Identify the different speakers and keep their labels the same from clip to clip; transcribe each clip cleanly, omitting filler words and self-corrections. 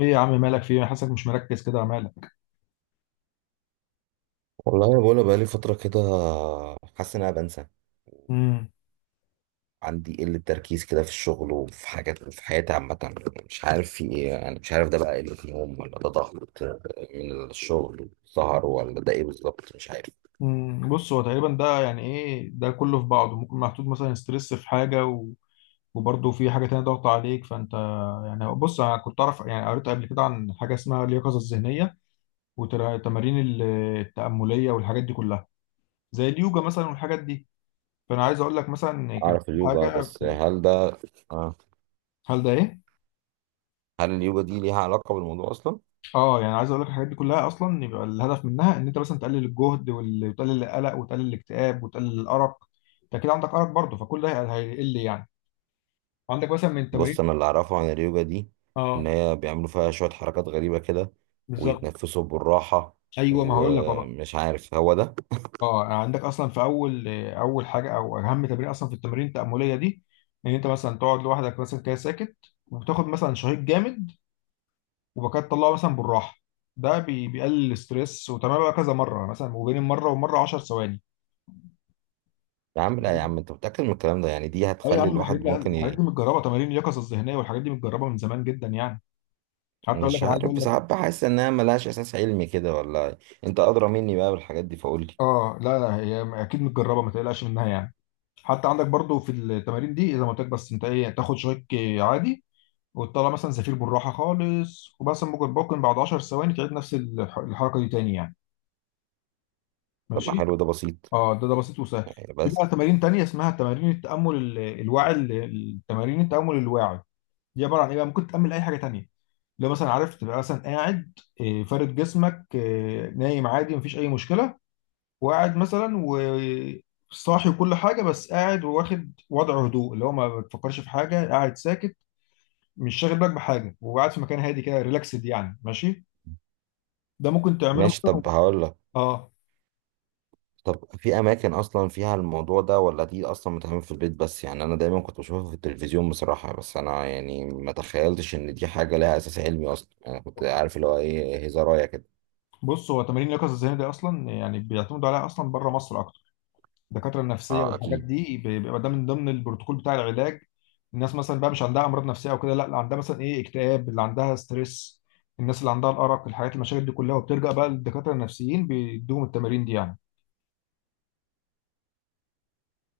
Speaker 1: ايه يا عم مالك فيه؟ انا حاسسك مش مركز كده، مالك؟
Speaker 2: والله انا بقولها بقالي فتره كده. حاسس ان انا بنسى.
Speaker 1: امم
Speaker 2: عندي قله تركيز كده في الشغل وفي حاجات في حياتي عامه. مش عارف في ايه، يعني مش عارف ده بقى قله نوم ولا ده ضغط من الشغل، سهر ولا ده ايه بالظبط، مش عارف.
Speaker 1: بص، هو تقريبا ده يعني ايه؟ ده كله في بعضه، ممكن محطوط مثلا ستريس في حاجه وبرضه في حاجه تانية ضغط عليك. فانت يعني بص، انا كنت اعرف، يعني قريت قبل كده عن حاجه اسمها اليقظه الذهنيه والتمارين التامليه والحاجات دي كلها، زي اليوجا مثلا والحاجات دي. فانا عايز اقول لك مثلا كان
Speaker 2: اعرف
Speaker 1: في
Speaker 2: اليوجا،
Speaker 1: حاجه
Speaker 2: بس
Speaker 1: في
Speaker 2: هل ده آه.
Speaker 1: هل ده ايه؟
Speaker 2: هل اليوجا دي ليها علاقه بالموضوع اصلا؟
Speaker 1: اه، يعني عايز اقول لك الحاجات دي كلها اصلا يبقى الهدف منها ان انت مثلا تقلل الجهد، وتقلل القلق وتقلل الاكتئاب وتقلل الارق. انت كده عندك ارق برضه، فكل ده هيقل يعني. عندك مثلا من التمارين،
Speaker 2: بص انا اللي اعرفه عن اليوجا دي ان
Speaker 1: اه،
Speaker 2: هي بيعملوا فيها شويه حركات غريبه كده،
Speaker 1: بالظبط.
Speaker 2: ويتنفسوا بالراحه،
Speaker 1: ايوه، ما هقول لك أهو بقى.
Speaker 2: ومش عارف هو ده.
Speaker 1: اه، يعني عندك اصلا في اول حاجه او اهم تمرين اصلا في التمارين التامليه دي، ان انت مثلا تقعد لوحدك مثلا كده ساكت، وتاخد مثلا شهيق جامد، وبعد كده تطلعه مثلا بالراحه. ده بيقلل الاستريس، وتمام بقى كذا مره يعني، مثلا وبين مره ومره 10 ثواني.
Speaker 2: يا عم لا يا عم، انت متأكد من الكلام ده؟ يعني دي
Speaker 1: اه يا
Speaker 2: هتخلي
Speaker 1: عم، الحاجات
Speaker 2: الواحد
Speaker 1: دي
Speaker 2: ممكن
Speaker 1: الحاجات دي متجربه، تمارين اليقظه الذهنيه والحاجات دي متجربه من زمان جدا يعني. حتى اقول لك،
Speaker 2: مش
Speaker 1: انا عايز اقول
Speaker 2: عارف،
Speaker 1: لك،
Speaker 2: ساعات بحس انها ملهاش اساس علمي كده ولا. انت ادرى مني بقى بالحاجات دي، فقول لي.
Speaker 1: اه لا لا، هي اكيد متجربه، ما تقلقش منها يعني. حتى عندك برضو في التمارين دي، اذا ما قلت لك، بس انت ايه، تاخد شويك عادي وتطلع مثلا زفير بالراحه خالص وبس، ممكن بعد 10 ثواني تعيد نفس الحركه دي تاني يعني.
Speaker 2: طب ما
Speaker 1: ماشي.
Speaker 2: حلو، ده بسيط
Speaker 1: اه، ده بسيط وسهل.
Speaker 2: يعني
Speaker 1: في
Speaker 2: بس.
Speaker 1: بقى تمارين تانية اسمها تمارين التامل الواعي التمارين التامل الواعي. دي عباره عن ايه بقى؟ ممكن تعمل اي حاجه تانية، لو مثلا عارف تبقى مثلا قاعد، آه، فارد جسمك، آه، نايم عادي مفيش اي مشكله، وقاعد مثلا، وصاحي وكل حاجه، بس قاعد وواخد وضع هدوء، اللي هو ما بتفكرش في حاجه، قاعد ساكت، مش شاغل بالك بحاجه، وقاعد في مكان هادي كده، ريلاكسد يعني، ماشي. ده ممكن تعمله
Speaker 2: ماشي،
Speaker 1: مثلا.
Speaker 2: طب هقول لك.
Speaker 1: اه.
Speaker 2: طب في اماكن اصلا فيها الموضوع ده ولا دي اصلا بتعمل في البيت بس؟ يعني انا دايما كنت بشوفها في التلفزيون بصراحة، بس انا يعني ما تخيلتش ان دي حاجة لها اساس علمي اصلا. يعني انا كنت عارف اللي هو ايه، هزارايه كده.
Speaker 1: بص، هو تمارين اليقظه الذهنيه دي اصلا يعني بيعتمدوا عليها اصلا بره مصر. الدكاتره النفسيه
Speaker 2: اه
Speaker 1: والحاجات
Speaker 2: اكيد.
Speaker 1: دي بيبقى ده من ضمن البروتوكول بتاع العلاج. الناس مثلا بقى، مش عندها امراض نفسيه او كده لا، اللي عندها مثلا ايه، اكتئاب، اللي عندها ستريس، الناس اللي عندها الارق، الحاجات المشاكل دي كلها، وبترجع بقى للدكاتره النفسيين، بيدوهم التمارين دي يعني.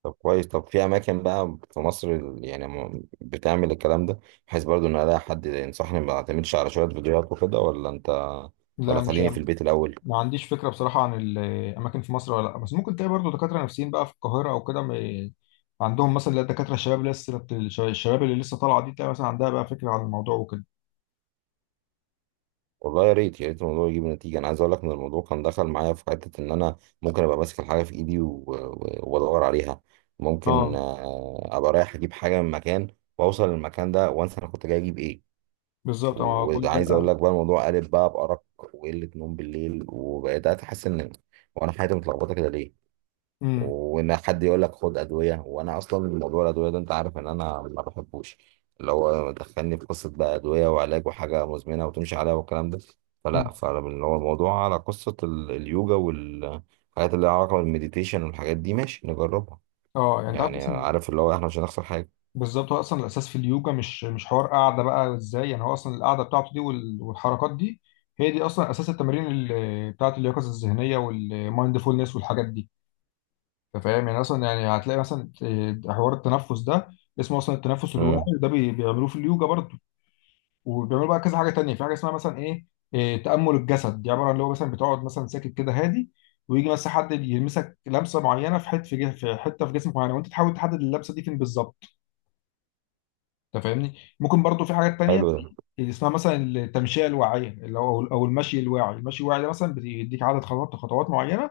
Speaker 2: طب كويس، طب في اماكن بقى في مصر بتعمل الكلام ده؟ بحيث برضو ان الاقي حد ينصحني، ما اعتمدش على شويه فيديوهات وكده، ولا انت؟
Speaker 1: لا
Speaker 2: ولا
Speaker 1: مش،
Speaker 2: خليني في البيت الاول.
Speaker 1: ما عنديش فكره بصراحه عن الاماكن في مصر ولا لا، بس ممكن تلاقي برضه دكاتره نفسيين بقى في القاهره او كده، عندهم مثلا اللي هي الدكاتره الشباب، اللي لسه الشباب اللي لسه طالعه دي، تلاقي مثلا عندها بقى فكره عن الموضوع وكده.
Speaker 2: والله يا ريت يا ريت الموضوع يجيب نتيجه. انا عايز اقول لك ان الموضوع كان دخل معايا في حته ان انا ممكن ابقى ماسك الحاجه في ايدي و- و- وادور عليها. ممكن
Speaker 1: اه
Speaker 2: ابقى رايح اجيب حاجه من مكان، واوصل للمكان ده وانسى انا كنت جاي اجيب ايه.
Speaker 1: بالظبط، اه كل
Speaker 2: وعايز اقول
Speaker 1: ده.
Speaker 2: لك بقى الموضوع قلب بقى بارق وقله نوم بالليل، وبقيت احس ان وانا حياتي متلخبطه كده ليه.
Speaker 1: امم
Speaker 2: وان حد يقول لك خد ادويه، وانا اصلا موضوع الادويه ده انت عارف ان انا ما بحبوش. اللي هو دخلني في قصه بقى ادويه وعلاج وحاجه مزمنه وتمشي عليها والكلام ده.
Speaker 1: أمم.
Speaker 2: فلا، فاللي هو الموضوع على قصه اليوجا والحاجات اللي لها علاقه بالمديتيشن والحاجات دي، ماشي نجربها.
Speaker 1: اه يعني انت عارف،
Speaker 2: يعني
Speaker 1: بس
Speaker 2: عارف اللي هو احنا مش هنخسر حاجه.
Speaker 1: بالظبط، هو اصلا الاساس في اليوجا مش حوار قاعده بقى ازاي يعني، هو اصلا القاعده بتاعته دي والحركات دي هي دي اصلا اساس التمارين بتاعه اليقظه الذهنيه والمايندفولنس والحاجات دي. انت فاهم يعني، اصلا يعني هتلاقي مثلا، آه، حوار التنفس ده اسمه اصلا التنفس
Speaker 2: امم.
Speaker 1: الواعي، ده بيعملوه في اليوجا برضه. وبيعملوا بقى كذا حاجه تانية، في حاجه اسمها مثلا ايه، آه، تامل الجسد. دي عباره عن اللي هو مثلا بتقعد مثلا ساكت كده هادي، ويجي مثلا حد يلمسك لمسه معينه في حته في في حته في جسمك معينه، وانت تحاول تحدد اللمسه دي فين بالظبط. انت فاهمني. ممكن برضو في حاجات تانية
Speaker 2: حلو ده.
Speaker 1: زي اللي اسمها مثلا التمشية الواعية، اللي هو او المشي الواعي. المشي الواعي ده مثلا بيديك عدد خطوات معينة،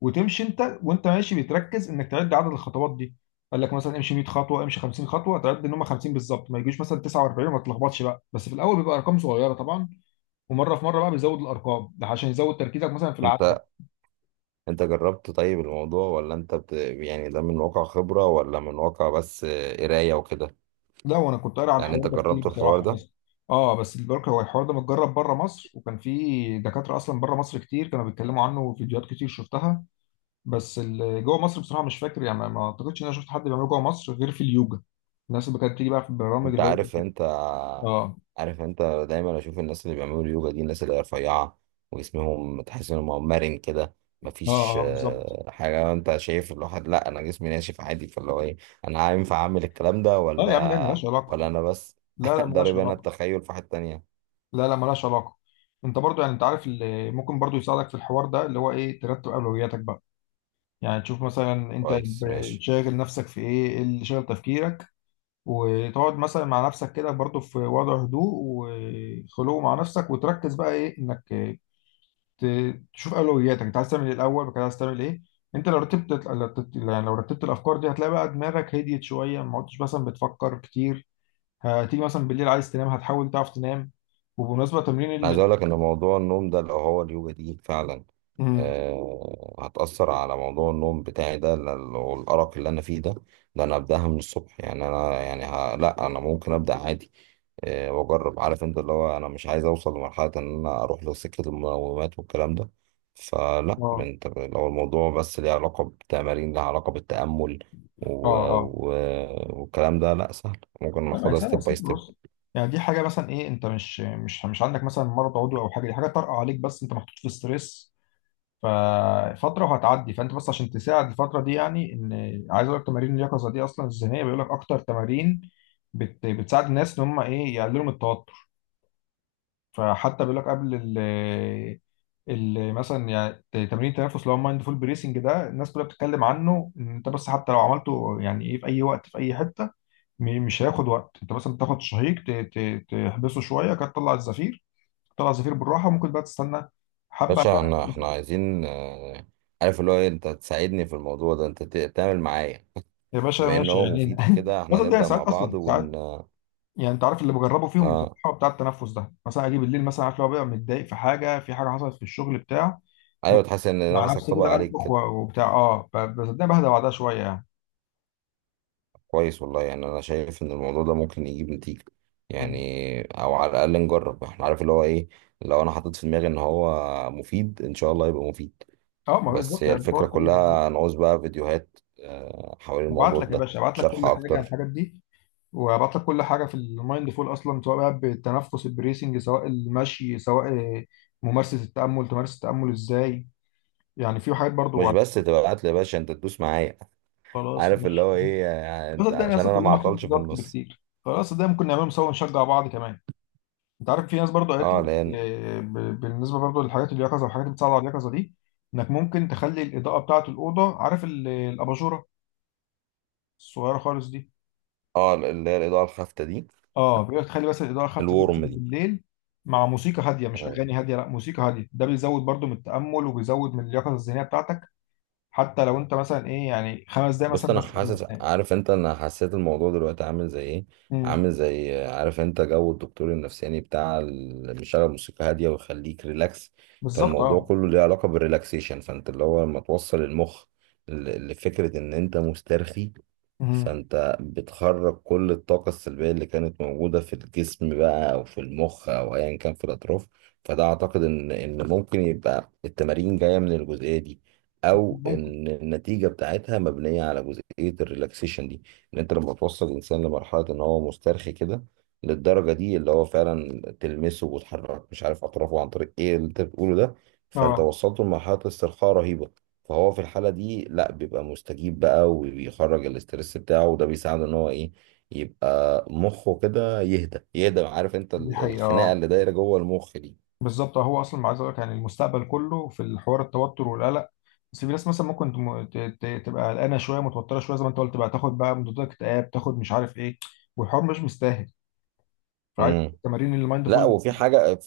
Speaker 1: وتمشي، انت وانت ماشي بتركز انك تعد عدد الخطوات دي. قال لك مثلا امشي 100 خطوة، امشي 50 خطوة، تعد ان هم 50 بالظبط، ما يجيش مثلا 49 وما تلخبطش بقى. بس في الاول بيبقى ارقام صغيرة طبعا، ومرة في مرة بقى بيزود الارقام ده عشان يزود تركيزك مثلا في العد.
Speaker 2: انت انت جربت طيب الموضوع ولا يعني ده من واقع خبره ولا من واقع بس قرايه وكده؟
Speaker 1: لا، وانا كنت قاري على
Speaker 2: يعني
Speaker 1: الحوار
Speaker 2: انت
Speaker 1: ده كتير
Speaker 2: جربت الحوار
Speaker 1: بصراحه،
Speaker 2: ده؟
Speaker 1: بس اه، بس البركه، هو الحوار ده متجرب بره مصر، وكان في دكاتره اصلا بره مصر كتير كانوا بيتكلموا عنه، وفيديوهات كتير شفتها. بس اللي جوه مصر بصراحه مش فاكر، يعني ما اعتقدش ان انا شفت حد بيعمله جوه مصر غير في اليوجا، الناس اللي كانت بتيجي بقى في البرامج
Speaker 2: انت
Speaker 1: اللي هو،
Speaker 2: عارف، انت
Speaker 1: اه
Speaker 2: عارف انت دايما اشوف الناس اللي بيعملوا يوجا دي الناس اللي هي رفيعه، وجسمهم تحس انهم مرن كده.
Speaker 1: اه،
Speaker 2: مفيش
Speaker 1: اه بالظبط.
Speaker 2: حاجه، انت شايف الواحد؟ لا انا جسمي ناشف عادي، فاللي هو ايه، انا ينفع اعمل الكلام ده
Speaker 1: اه يا عم، لا
Speaker 2: ولا
Speaker 1: مالهاش علاقه.
Speaker 2: ولا انا بس
Speaker 1: لا لا مالهاش
Speaker 2: ضارب انا
Speaker 1: علاقه
Speaker 2: التخيل في حته تانية.
Speaker 1: لا لا، مالهاش علاقه. انت برضو يعني، انت عارف اللي ممكن برضو يساعدك في الحوار ده اللي هو ايه، ترتب اولوياتك بقى. يعني تشوف مثلا انت
Speaker 2: كويس ماشي.
Speaker 1: شاغل نفسك في ايه، إيه اللي شاغل تفكيرك، وتقعد مثلا مع نفسك كده برضو في وضع هدوء، وخلوه مع نفسك، وتركز بقى ايه، انك تشوف اولوياتك، انت عايز تعمل ايه الاول وكده، عايز تعمل ايه. انت لو رتبت، يعني لو رتبت الافكار دي، هتلاقي بقى دماغك هديت شويه، ما عدتش مثلا بتفكر كتير. هتيجي مثلا بالليل عايز تنام، هتحاول تعرف تنام. وبمناسبه
Speaker 2: انا
Speaker 1: تمرين
Speaker 2: عايز
Speaker 1: ال،
Speaker 2: اقول لك ان موضوع النوم ده لو هو اليوجا دي فعلا
Speaker 1: مم.
Speaker 2: هتأثر على موضوع النوم بتاعي ده، والأرق اللي أنا فيه ده، ده أنا أبدأها من الصبح. يعني أنا يعني لأ أنا ممكن أبدأ عادي. أه، وأجرب. عارف أنت، اللي هو أنا مش عايز أوصل لمرحلة إن أنا أروح لسكة المنومات والكلام ده. فلأ،
Speaker 1: اه
Speaker 2: لو الموضوع بس ليه علاقة بتمارين لها علاقة بالتأمل
Speaker 1: اه،
Speaker 2: و...
Speaker 1: اه
Speaker 2: و... والكلام ده، لأ سهل، ممكن
Speaker 1: لا، ما هي
Speaker 2: ناخدها
Speaker 1: سهله،
Speaker 2: ستيب
Speaker 1: بس
Speaker 2: باي
Speaker 1: انت
Speaker 2: ستيب.
Speaker 1: بص. يعني دي حاجه مثلا ايه، انت مش عندك مثلا مرض عضوي او حاجه، دي حاجه طارئه عليك، بس انت محطوط في ستريس ففترة وهتعدي. فانت بس عشان تساعد الفترة دي، يعني ان عايز اقول لك، تمارين اليقظة دي اصلا الذهنية بيقول لك اكتر تمارين بتساعد الناس ان هم ايه، يقللوا من التوتر. فحتى بيقول لك قبل ال ال مثلا يعني تمرين التنفس اللي هو مايندفول بريسنج ده، الناس كلها بتتكلم عنه، ان انت بس حتى لو عملته، يعني ايه، في اي وقت في اي حته، مش هياخد وقت. انت مثلا بتاخد شهيق تحبسه شويه كده، تطلع الزفير، تطلع الزفير بالراحه، وممكن بقى تستنى حبه.
Speaker 2: باشا احنا عايزين، عارف اللي هو أنت تساعدني في الموضوع ده، أنت تعمل معايا.
Speaker 1: يا باشا
Speaker 2: بما ان
Speaker 1: ماشي
Speaker 2: هو
Speaker 1: يعني،
Speaker 2: مفيد كده، احنا
Speaker 1: مثلا ده
Speaker 2: نبدأ
Speaker 1: ساعات
Speaker 2: مع بعض
Speaker 1: اصلا
Speaker 2: ون.
Speaker 1: ساعات. يعني انت عارف اللي بجربه فيهم
Speaker 2: اه
Speaker 1: بصراحه بتاع التنفس ده، مثلا اجي بالليل مثلا، عارف، لو بقى متضايق في حاجه، في حاجه حصلت في الشغل بتاع، ب-
Speaker 2: ايوه، تحس ان
Speaker 1: مع
Speaker 2: نفسك
Speaker 1: نفسي
Speaker 2: طبق
Speaker 1: كده
Speaker 2: عليك
Speaker 1: انفخ
Speaker 2: كده.
Speaker 1: وبتاع، اه، بصدقني بهدى بعدها شويه يعني.
Speaker 2: كويس والله، يعني انا شايف ان الموضوع ده ممكن يجيب نتيجة.
Speaker 1: مم.
Speaker 2: يعني او على الاقل نجرب، احنا عارف اللي هو ايه، لو انا حطيت في دماغي ان هو مفيد ان شاء الله يبقى مفيد.
Speaker 1: اه، ما هو
Speaker 2: بس
Speaker 1: بالظبط
Speaker 2: هي
Speaker 1: يعني
Speaker 2: الفكرة
Speaker 1: الحوار كله بالظبط.
Speaker 2: كلها، نعوز بقى فيديوهات حوالين
Speaker 1: هبعت
Speaker 2: الموضوع
Speaker 1: لك يا
Speaker 2: ده،
Speaker 1: باشا، هبعت لك
Speaker 2: شرح
Speaker 1: كل حاجه عن
Speaker 2: اكتر.
Speaker 1: الحاجات دي، وهبعت لك كل حاجه في المايند فول اصلا، سواء بقى بالتنفس البريسنج، سواء المشي، سواء ممارسه التامل، تمارس التامل ازاي، يعني في حاجات برضو.
Speaker 2: مش بس تبعت لي يا باشا، انت تدوس معايا.
Speaker 1: خلاص
Speaker 2: عارف اللي
Speaker 1: ماشي.
Speaker 2: هو ايه،
Speaker 1: الوسط
Speaker 2: انت
Speaker 1: التاني
Speaker 2: عشان
Speaker 1: اصلا
Speaker 2: انا
Speaker 1: كلنا
Speaker 2: ما
Speaker 1: محطوط
Speaker 2: اعطلش
Speaker 1: في
Speaker 2: في
Speaker 1: ضغط
Speaker 2: النص.
Speaker 1: بكتير، خلاص ده ممكن نعمله سوا ونشجع بعض كمان. انت عارف في ناس برضه قالت
Speaker 2: اه
Speaker 1: لك،
Speaker 2: لان.
Speaker 1: آه، بالنسبه برضه للحاجات اليقظه والحاجات اللي بتساعد على اليقظه دي، انك ممكن تخلي الاضاءه بتاعه الاوضه، عارف الاباجوره الصغيره خالص دي،
Speaker 2: اه اللي هي الاضاءة الخافتة دي،
Speaker 1: اه، بيقول لك تخلي بس الاضاءه خفت جدا
Speaker 2: الورم دي.
Speaker 1: بالليل، مع موسيقى هاديه، مش
Speaker 2: مم.
Speaker 1: اغاني هاديه لا، موسيقى هاديه. ده بيزود برضه من التامل وبيزود من اليقظه الذهنيه بتاعتك. حتى لو انت مثلا ايه يعني 5 دقايق
Speaker 2: بص
Speaker 1: مثلا
Speaker 2: انا
Speaker 1: بس قبل ما
Speaker 2: حاسس،
Speaker 1: تنام.
Speaker 2: عارف انت، انا حسيت الموضوع دلوقتي عامل زي ايه،
Speaker 1: أمم،
Speaker 2: عامل زي، عارف انت، جو الدكتور النفساني بتاع اللي بيشغل موسيقى هاديه ويخليك ريلاكس.
Speaker 1: بالظبط
Speaker 2: فالموضوع
Speaker 1: اه.
Speaker 2: كله ليه علاقه بالريلاكسيشن. فانت اللي هو لما توصل المخ لفكره ان انت مسترخي،
Speaker 1: أمم،
Speaker 2: فانت بتخرج كل الطاقه السلبيه اللي كانت موجوده في الجسم بقى، او في المخ، او ايا كان في الاطراف. فده اعتقد ان ممكن يبقى التمارين جايه من الجزئيه دي، او
Speaker 1: ممكن.
Speaker 2: ان النتيجه بتاعتها مبنيه على جزئيه الريلاكسيشن دي. ان انت لما توصل الانسان لمرحله ان هو مسترخي كده، للدرجه دي اللي هو فعلا تلمسه وتحرك مش عارف اطرافه عن طريق ايه اللي انت بتقوله ده، فانت
Speaker 1: اه،
Speaker 2: وصلته لمرحله استرخاء رهيبه. فهو في الحاله دي لا، بيبقى مستجيب بقى وبيخرج الاسترس بتاعه، وده بيساعده ان هو ايه، يبقى مخه كده يهدى يهدى. عارف انت
Speaker 1: دي حقيقه
Speaker 2: الخناقه
Speaker 1: آه.
Speaker 2: اللي دايره جوه المخ دي.
Speaker 1: بالظبط، هو اصلا عايز اقول لك يعني المستقبل كله في الحوار، التوتر والقلق. بس في ناس مثلا ممكن تبقى قلقانه شويه متوتره شويه زي ما انت قلت بقى، تاخد بقى مضادات اكتئاب، تاخد مش عارف ايه، والحوار مش مستاهل. فعايز
Speaker 2: امم.
Speaker 1: تمارين المايند
Speaker 2: لا،
Speaker 1: فول،
Speaker 2: وفي حاجه،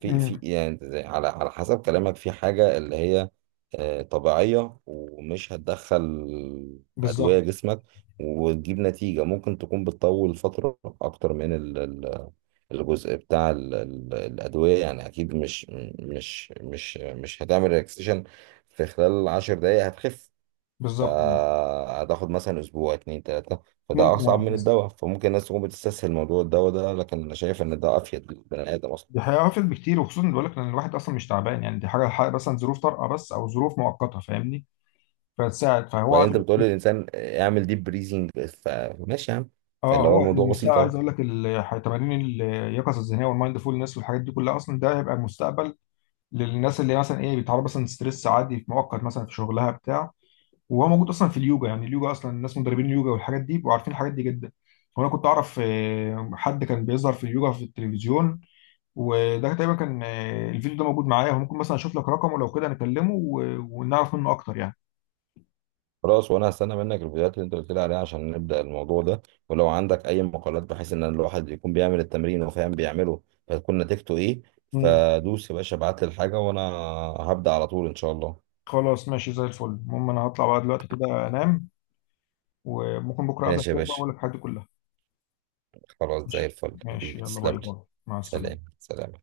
Speaker 2: في
Speaker 1: امم،
Speaker 2: يعني على حسب كلامك، في حاجة اللي هي طبيعية ومش هتدخل أدوية
Speaker 1: بالظبط،
Speaker 2: جسمك، وتجيب نتيجة ممكن تكون بتطول فترة أكتر من الجزء بتاع الأدوية. يعني أكيد مش هتعمل ريلاكسيشن في خلال 10 دقايق هتخف.
Speaker 1: آه.
Speaker 2: فهتاخد مثلا أسبوع 2، 3. فده
Speaker 1: ممكن،
Speaker 2: أصعب
Speaker 1: اه
Speaker 2: من
Speaker 1: بس
Speaker 2: الدواء. فممكن الناس تكون بتستسهل موضوع الدواء ده، لكن أنا شايف إن ده أفيد للبني آدم أصلا.
Speaker 1: دي هيعرفل بكتير، وخصوصا بقول لك ان الواحد اصلا مش تعبان، يعني دي حاجه، حاجة مثلا ظروف طارئه بس او ظروف مؤقته، فاهمني، فتساعد. فهو
Speaker 2: وبعدين
Speaker 1: عايز-
Speaker 2: انت بتقول للانسان اعمل ديب بريزنج، فماشي يا عم.
Speaker 1: اه،
Speaker 2: فاللي هو
Speaker 1: هو
Speaker 2: الموضوع
Speaker 1: المستقبل
Speaker 2: بسيط
Speaker 1: عايز
Speaker 2: اهو.
Speaker 1: اقول لك تمارين اليقظه الذهنيه والمايند فولنس والحاجات دي كلها اصلا، ده هيبقى مستقبل للناس اللي مثلا ايه، بيتعرض مثلا ستريس عادي في مؤقت مثلا في شغلها بتاع. وهو موجود اصلا في اليوجا يعني. اليوجا اصلا الناس مدربين اليوجا والحاجات دي بيبقوا عارفين الحاجات دي جدا. وانا كنت اعرف، آه، حد كان بيظهر في اليوجا في التلفزيون، وده تقريبا كان، آه، الفيديو ده موجود معايا، وممكن مثلا اشوف لك رقمه لو كده نكلمه ونعرف منه اكتر يعني.
Speaker 2: خلاص، وانا هستنى منك الفيديوهات اللي انت قلت لي عليها عشان نبدا الموضوع ده. ولو عندك اي مقالات، بحيث ان الواحد يكون بيعمل التمرين وفاهم بيعمله، فتكون نتيجته ايه.
Speaker 1: مم.
Speaker 2: فدوس يا باشا، ابعت لي الحاجه وانا هبدا على طول ان شاء الله.
Speaker 1: خلاص ماشي زي الفل. المهم انا هطلع بقى دلوقتي كده انام، وممكن بكره اقابلك
Speaker 2: ماشي يا
Speaker 1: تاني بقى
Speaker 2: باشا،
Speaker 1: واقول لك الحاجات دي كلها.
Speaker 2: خلاص زي
Speaker 1: ماشي.
Speaker 2: الفل
Speaker 1: ماشي
Speaker 2: حبيبي،
Speaker 1: يلا،
Speaker 2: تسلم
Speaker 1: باي
Speaker 2: لي.
Speaker 1: باي. مع
Speaker 2: سلام
Speaker 1: السلامه.
Speaker 2: سلام.